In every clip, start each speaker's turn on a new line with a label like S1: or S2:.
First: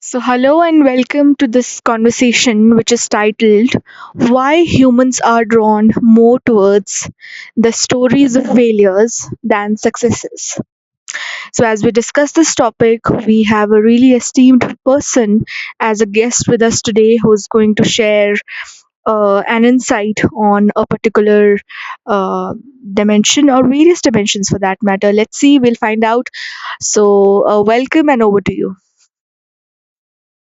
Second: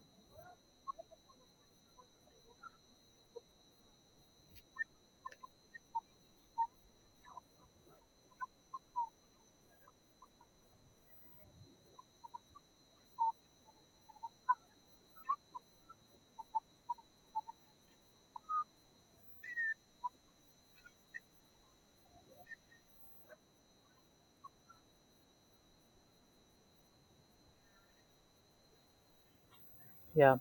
S1: So, hello and welcome to this conversation, which is titled Why Humans Are Drawn More Towards the Stories of Failures Than Successes. So, as we discuss this topic, we have a really esteemed person as a guest with us today who is going to share an insight on a particular uh, dimension or various dimensions for that matter. Let's see, we'll find out. So, welcome and over to you.
S2: Yeah.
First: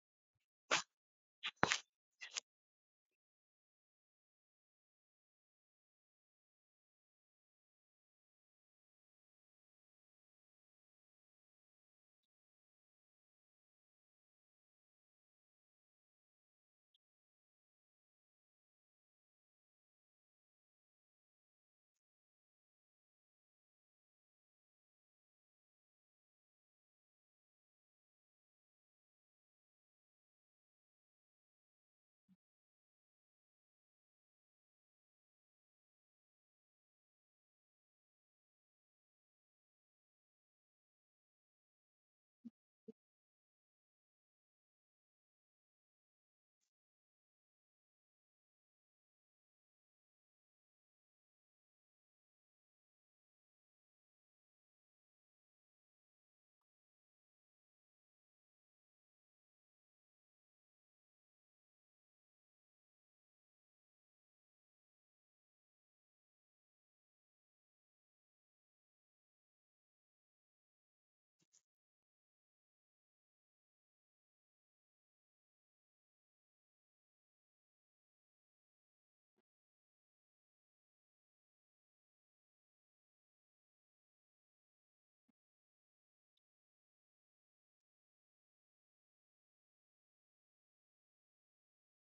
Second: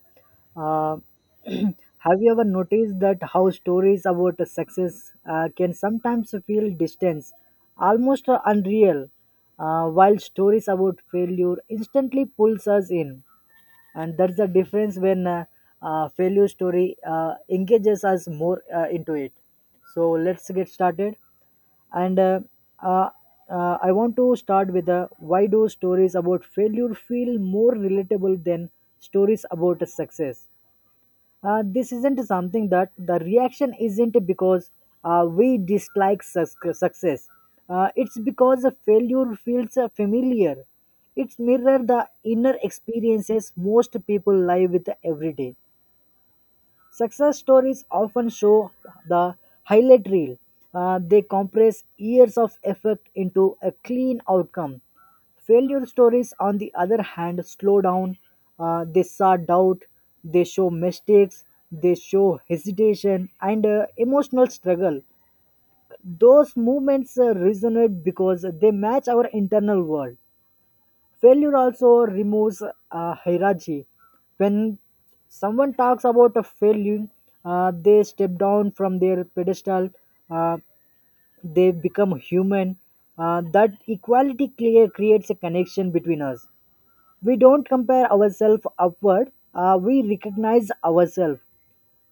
S2: Uh, have you ever noticed that how stories about success can sometimes feel distant, almost unreal, while stories about failure instantly pulls us in? And that's the difference when failure story engages us more into it. So let's get started. And uh, uh, uh, i want to start with why do stories about failure feel more relatable than stories about success. This isn't something that the reaction isn't because we dislike success. It's because the failure feels familiar. It's mirror the inner experiences most people live with every day. Success stories often show the highlight reel. They compress years of effort into a clean outcome. Failure stories, on the other hand, slow down. They saw doubt, they show mistakes, they show hesitation and emotional struggle. Those movements resonate because they match our internal world. Failure also removes hierarchy. When someone talks about a failure, they step down from their pedestal, uh, they become human. That equality clear creates a connection between us. We don't compare ourselves upward, we recognize ourselves.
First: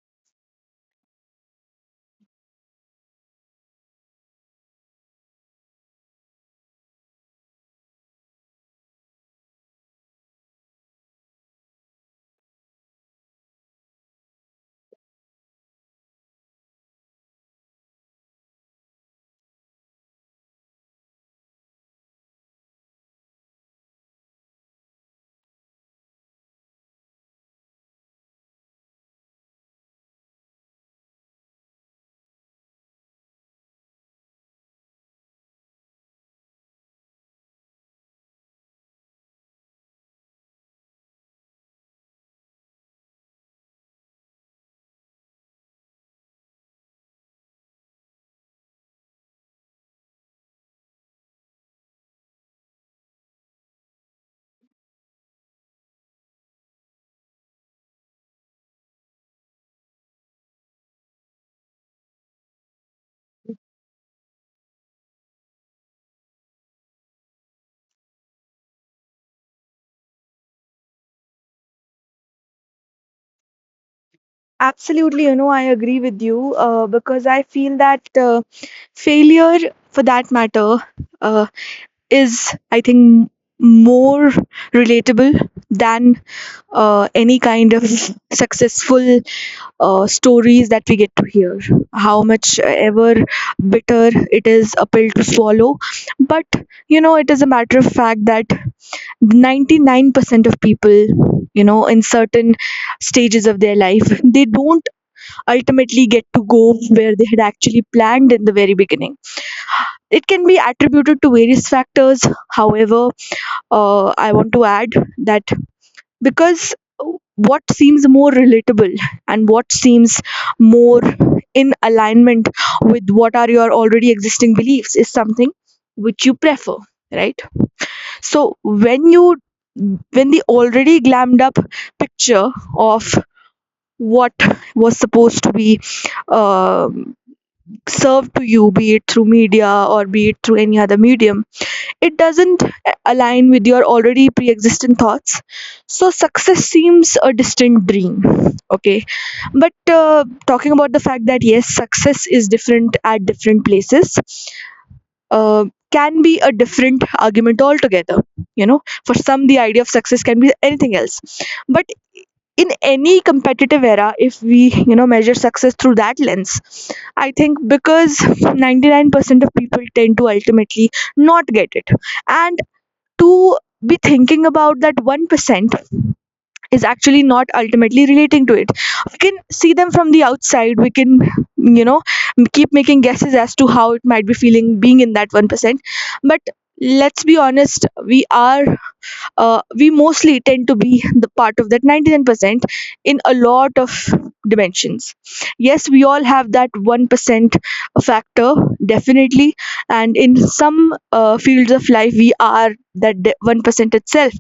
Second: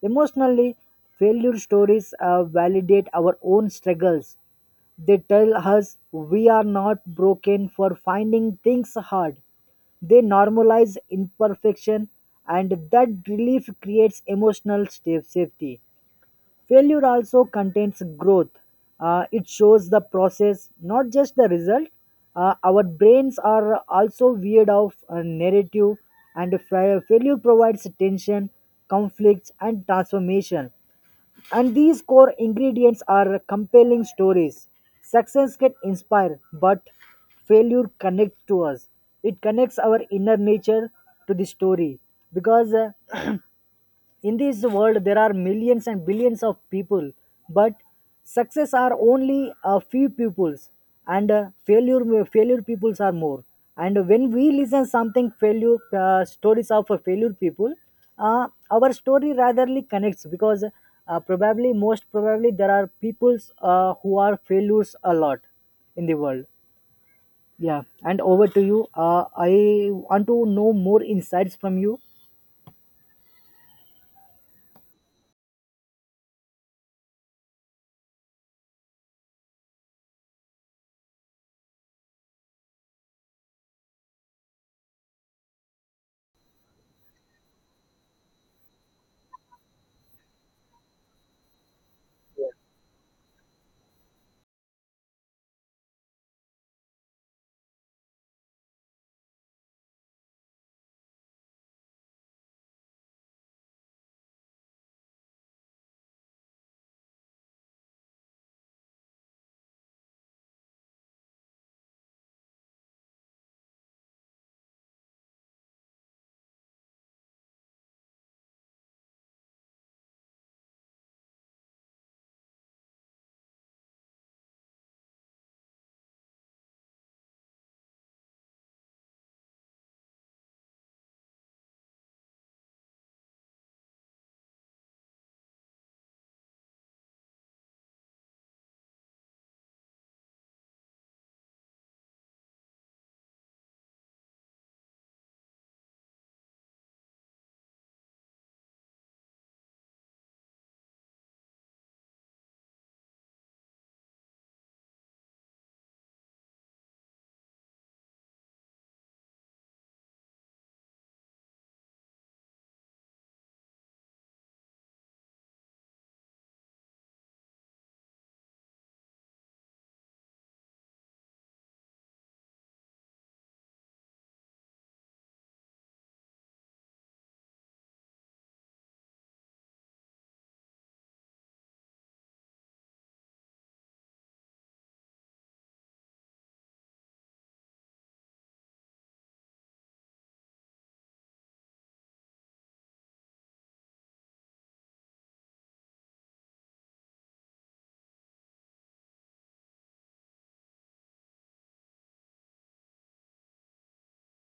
S2: Emotionally, failure stories validate our own struggles. They tell us we are not broken for finding things hard. They normalize imperfection, and that relief creates emotional safety. Failure also contains growth. It shows the process, not just the result. Our brains are also weird of a narrative, and failure provides tension, conflicts, and transformation. And these core ingredients are compelling stories. Success can inspire, but failure connects to us. It connects our inner nature to the story because in this world there are millions and billions of people, but success are only a few peoples, and failure peoples are more. And when we listen something failure, stories of a failure people, uh, our story ratherly connects because, probably most probably there are peoples who are failures a lot in the world. Yeah, and over to you. I want to know more insights from you.
S1: Absolutely, you know, I agree with you because I feel that failure, for that matter, uh, is, I think, more relatable than any kind of, mhm, successful stories that we get to hear. How much ever bitter it is a pill to swallow. But, you know, it is a matter of fact that 99% of people, you know, in certain stages of their life, they don't ultimately get to go where they had actually planned in the very beginning. It can be attributed to various factors. However, I want to add that because what seems more relatable and what seems more in alignment with what are your already existing beliefs is something which you prefer, right? So when the already glammed up picture of what was supposed to be um served to you, be it through media or be it through any other medium, it doesn't align with your already pre existent thoughts. So, success seems a distant dream. Okay. But talking about the fact that yes, success is different at different places. Uh, can be a different argument altogether. You know, for some the idea of success can be anything else, but in any competitive era, if we, you know, measure success through that lens, I think because 99% of people tend to ultimately not get it, and to be thinking about that 1% is actually not ultimately relating to it. We can see them from the outside, we can, you know, keep making guesses as to how it might be feeling being in that 1%. But let's be honest, we are, we mostly tend to be the part of that 99% in a lot of dimensions. Yes, we all have that 1% factor, definitely, and in some fields of life we are that 1% itself,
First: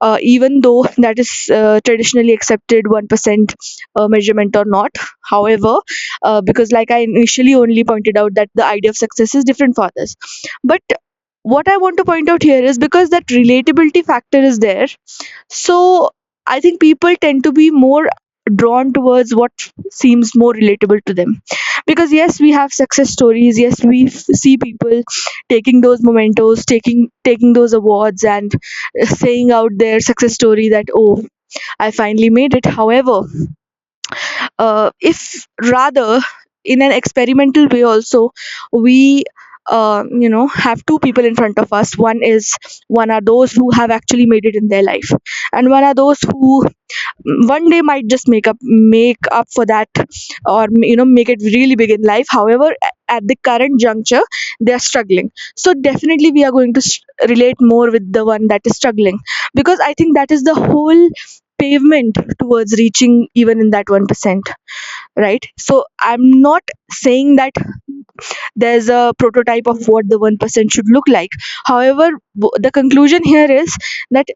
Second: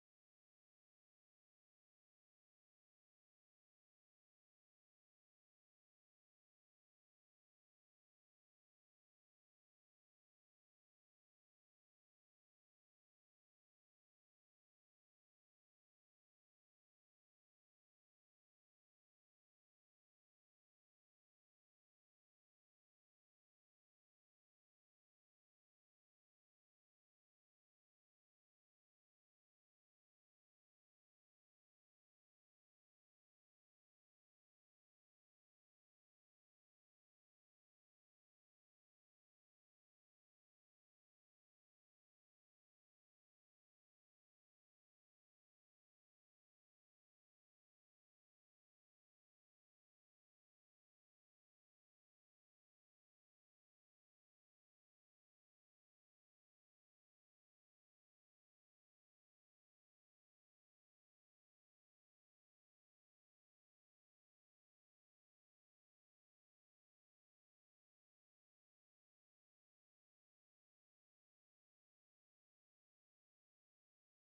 S1: even though that is traditionally accepted 1% measurement or not. However, because like I initially only pointed out that the idea of success is different for others, but what I want to point out here is because that relatability factor is there. So I think people tend to be more drawn towards what seems more relatable to them. Because yes, we have success stories. Yes, we see people taking those mementos, taking those awards, and saying out their success story that, oh, I finally made it. However, if rather in an experimental way also we, you know, have two people in front of us, one is, one are those who have actually made it in their life, and one are those who, mm, one day might just make up for that, or, you know, make it really big in life. However, at the current juncture they are struggling. So definitely we are going to s relate more with the one that is struggling, because I think that is the whole pavement towards reaching even in that 1%, right? So I'm not saying that there's a prototype of what the 1% should look like. However, the conclusion here is that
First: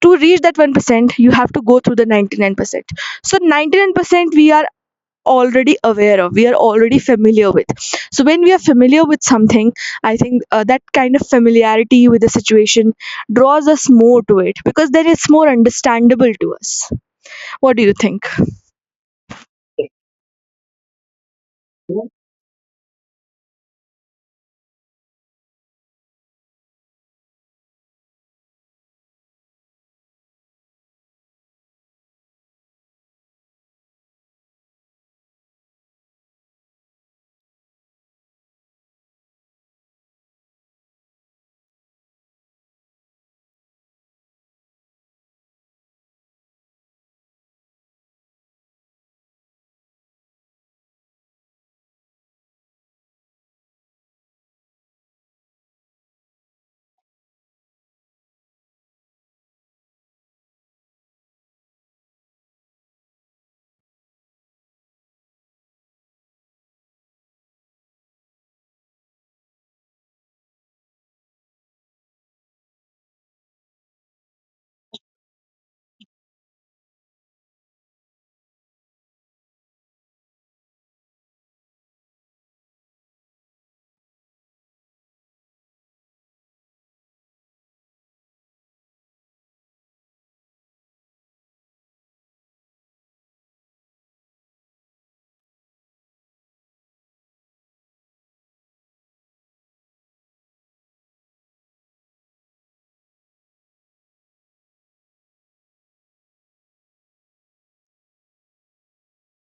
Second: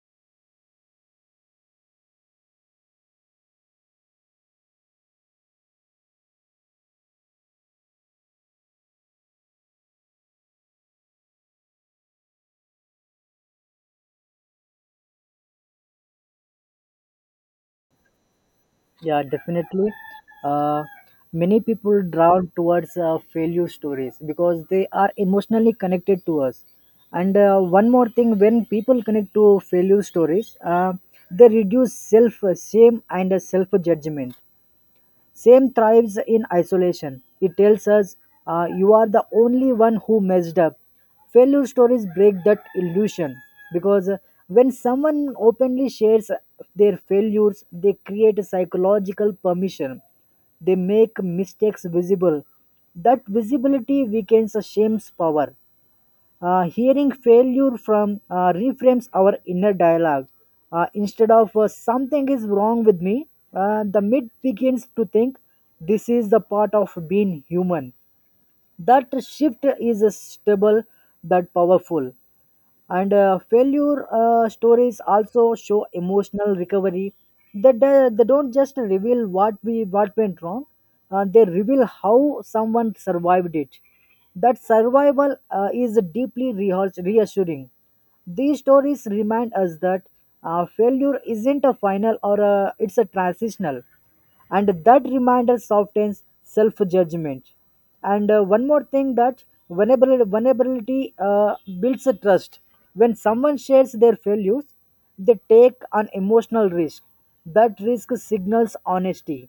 S1: to reach that 1% you have to go through the 99%. So 99% we are already aware of, we are already familiar with. So when we are familiar with something, I think that kind of familiarity with the situation draws us more to it, because then it's more understandable to us. What do you think?
S2: Yeah, definitely. Uh, Many people drawn towards failure stories because they are emotionally connected to us. And one more thing, when people connect to failure stories, they reduce self shame and self judgment. Same thrives in isolation. It tells us you are the only one who messed up. Failure stories break that illusion because when someone openly shares their failures, they create a psychological permission. They make mistakes visible. That visibility weakens shame's power. Hearing failure from reframes our inner dialogue. Instead of something is wrong with me, the myth begins to think this is the part of being human. That shift is stable, that powerful. And failure stories also show emotional recovery. That they don't just reveal what we what went wrong. They reveal how someone survived it. That survival is deeply reassuring. These stories remind us that failure isn't a final or a, it's a transitional. And that reminder softens self-judgment. And one more thing, that vulnerability builds a trust. When someone shares their failures, they take an emotional risk. That risk signals honesty.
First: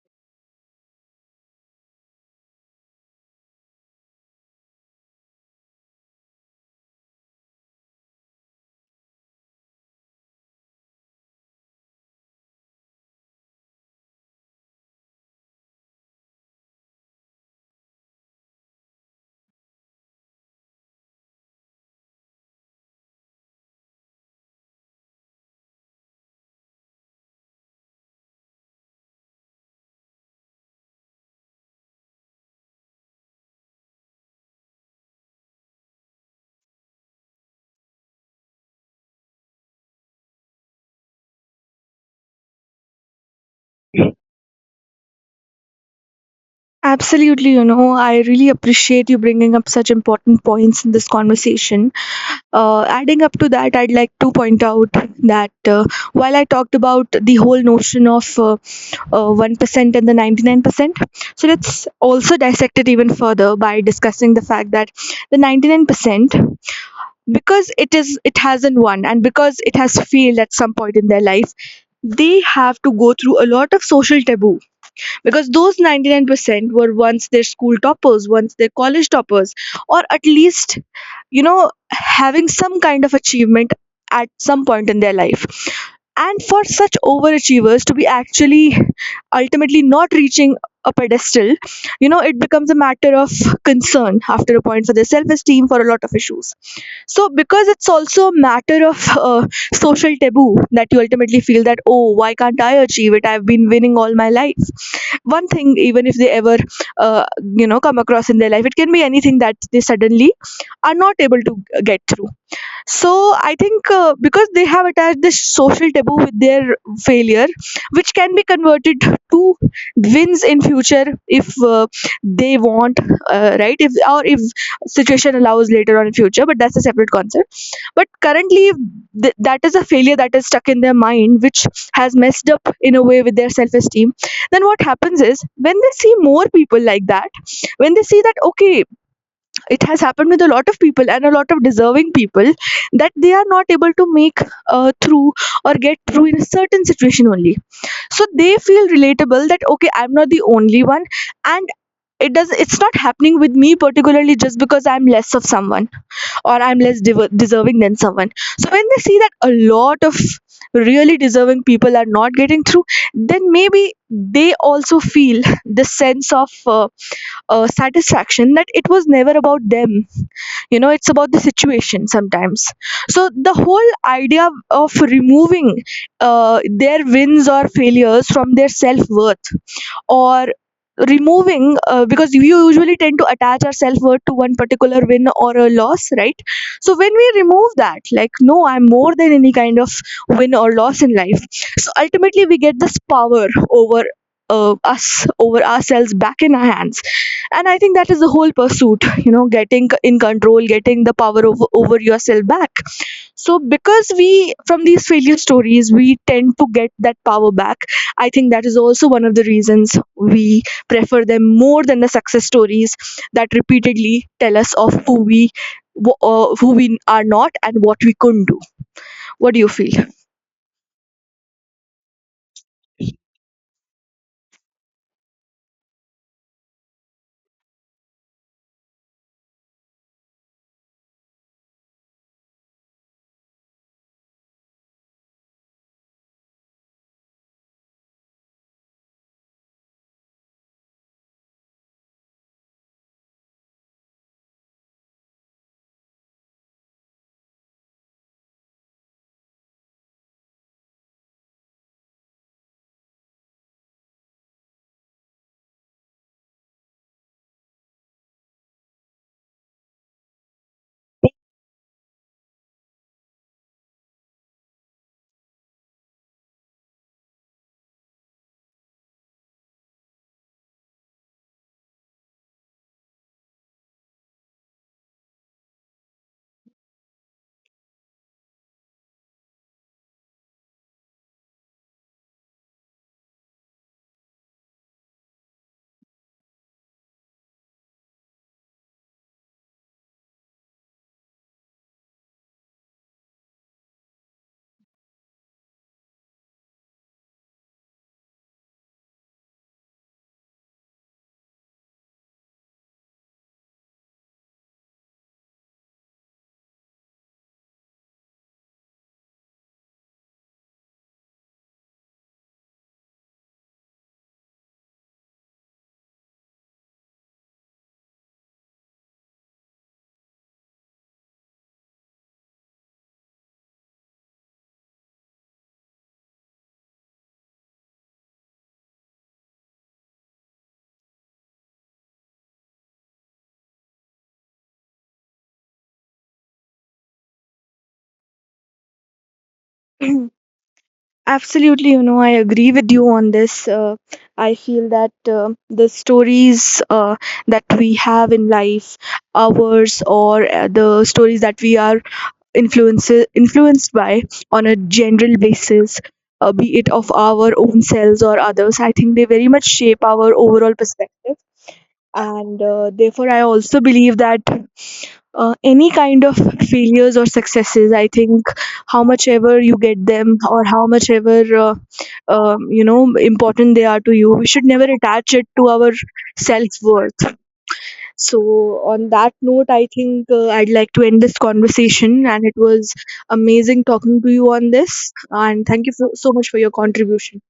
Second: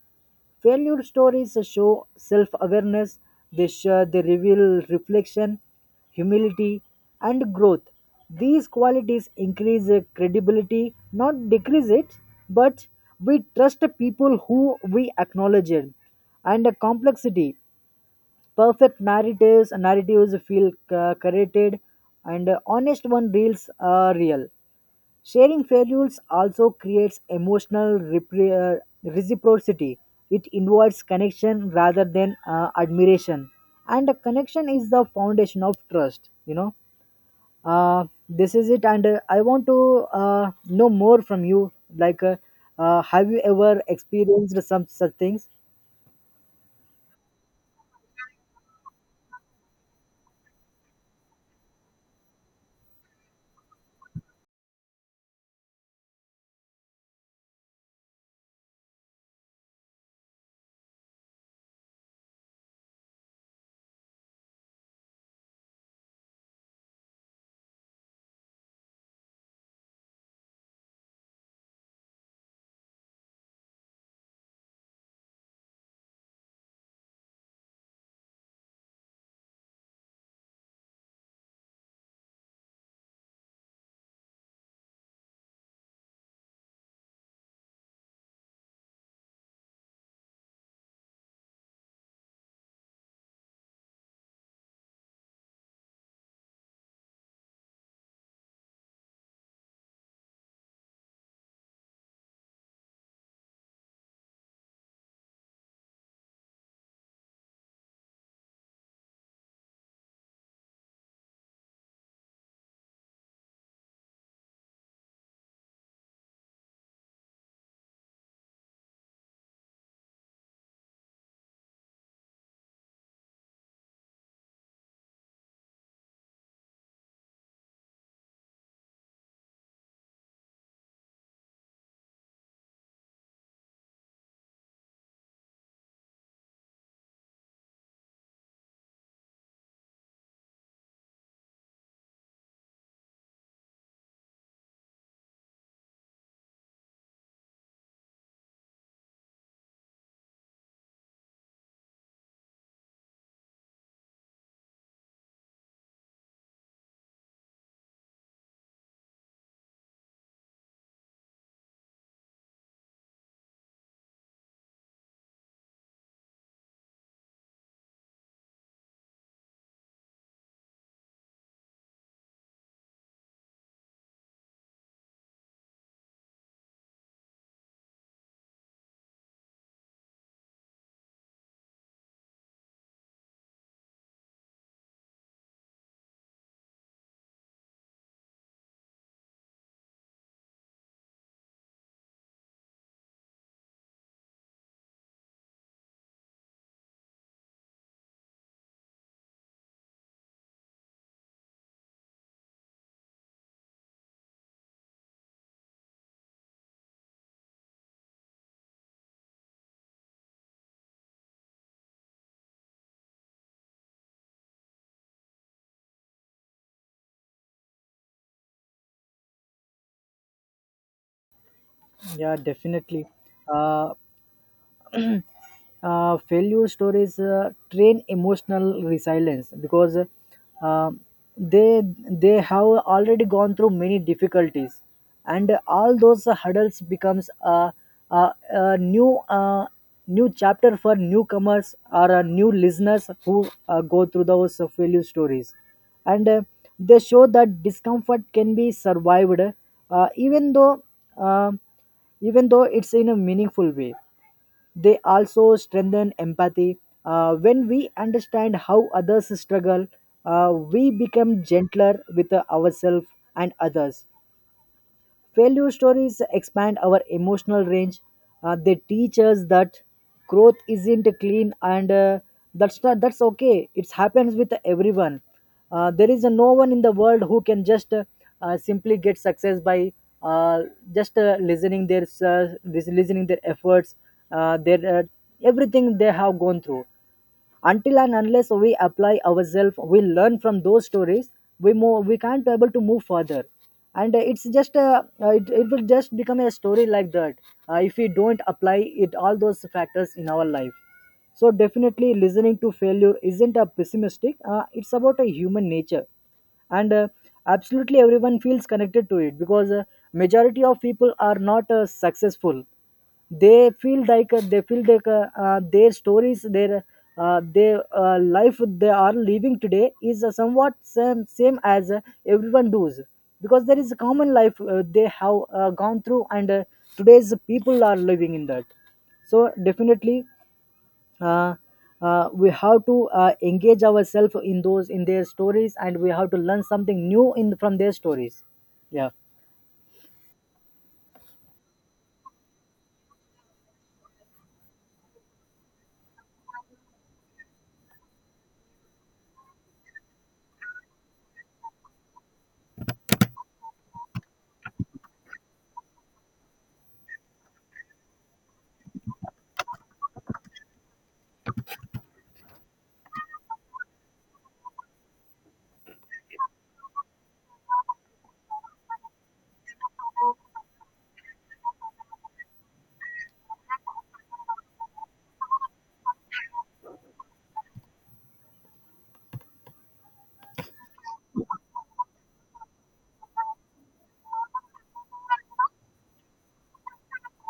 S2: Failure stories show self awareness, they reveal reflection, humility, and growth. These qualities increase credibility, not decrease it, but we trust people who we acknowledge it. And complexity, perfect narratives feel curated, and honest one reels are real. Sharing values also creates emotional reciprocity. It invites connection rather than admiration, and a connection is the foundation of trust. You know, this is it. And I want to know more from you. Have you ever experienced some such things?
S1: Absolutely, you know, I really appreciate you bringing up such important points in this conversation. Adding up to that, I'd like to point out that while I talked about the whole notion of 1% and the 99%, so let's also dissect it even further by discussing the fact that the 99%, because it hasn't won and because it has failed at some point in their life, they have to go through a lot of social taboo, because those 99% were once their school toppers, once their college toppers, or at least, you know, having some kind of achievement at some point in their life. And for such overachievers to be actually ultimately not reaching a pedestal, you know, it becomes a matter of concern after a point for their self esteem, for a lot of issues. So because it's also a matter of social taboo that you ultimately feel that, oh, why can't I achieve it, I've been winning all my life. One thing even if they ever uh, you know come across in their life, it can be anything that they suddenly are not able to get through. So I think because they have attached this social taboo with their failure, which can be converted to wins in future if they want, right? If, or if situation allows later on in future, but that's a separate concept. But currently, that is a failure that is stuck in their mind, which has messed up in a way with their self-esteem. Then what happens is when they see more people like that, when they see that, okay, it has happened with a lot of people and a lot of deserving people, that they are not able to make through or get through in a certain situation only. So they feel relatable that, okay, I'm not the only one. And it does, it's not happening with me particularly just because I'm less of someone or I'm less diver deserving than someone. So when they see that a lot of really deserving people are not getting through, then maybe they also feel the sense of satisfaction, that it was never about them, you know, it's about the situation sometimes. So the whole idea of removing their wins or failures from their self worth, or removing, because we usually tend to attach our self-worth to one particular win or a loss, right? So when we remove that, like, no, I'm more than any kind of win or loss in life, so ultimately we get this power over, us, over ourselves, back in our hands. And I think that is the whole pursuit, you know, getting in control, getting the power over yourself back. So because we, from these failure stories, we tend to get that power back, I think that is also one of the reasons we prefer them more than the success stories, that repeatedly tell us of who we, who we are not and what we couldn't do. What do you feel?
S2: Yeah, definitely. Uh, Failure stories train emotional resilience because, uh, they they have already gone through many difficulties, and all those hurdles becomes a new new chapter for newcomers or new listeners who go through those failure stories. And they show that discomfort can be survived, uh, even though uh, even though it's in a meaningful way. They also strengthen empathy. When we understand how others struggle, we become gentler with ourselves and others. Failure stories expand our emotional range. They teach us that growth isn't clean, and that's not that's okay. It happens with everyone. There is no one in the world who can just simply get success by uh, just listening their listening their efforts, their everything they have gone through. Until and unless we apply ourselves, we learn from those stories, we move, we can't be able to move further. And it's just it will just become a story like that if we don't apply it all those factors in our life. So definitely, listening to failure isn't a pessimistic, it's about a human nature. And absolutely everyone feels connected to it because, majority of people are not successful. They feel like their stories their life they are living today is somewhat same as everyone does, because there is a common life they have gone through, and today's people are living in that. So definitely, uh, we have to engage ourselves in those in their stories, and we have to learn something new in from their stories. Yeah.
S1: Absolutely, you know, I agree with you on this. I feel that the stories that we have in life, ours, or the stories that we are influences influenced by on a general basis, be it of our own selves or others, I think they very much shape our overall perspective. And therefore I also believe that any kind of failures or successes, I think, how much ever you get them or how much ever uh, you know, important they are to you, we should never attach it to our self worth. So, on that note, I think I'd like to end this conversation. And it was amazing talking to you on this. And thank you so, so much for your contribution.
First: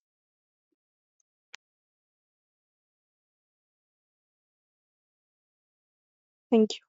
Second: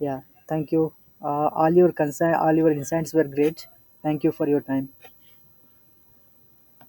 S2: Yeah, thank you. All your concern, all your insights were great. Thank you for your time.
S1: Thank you.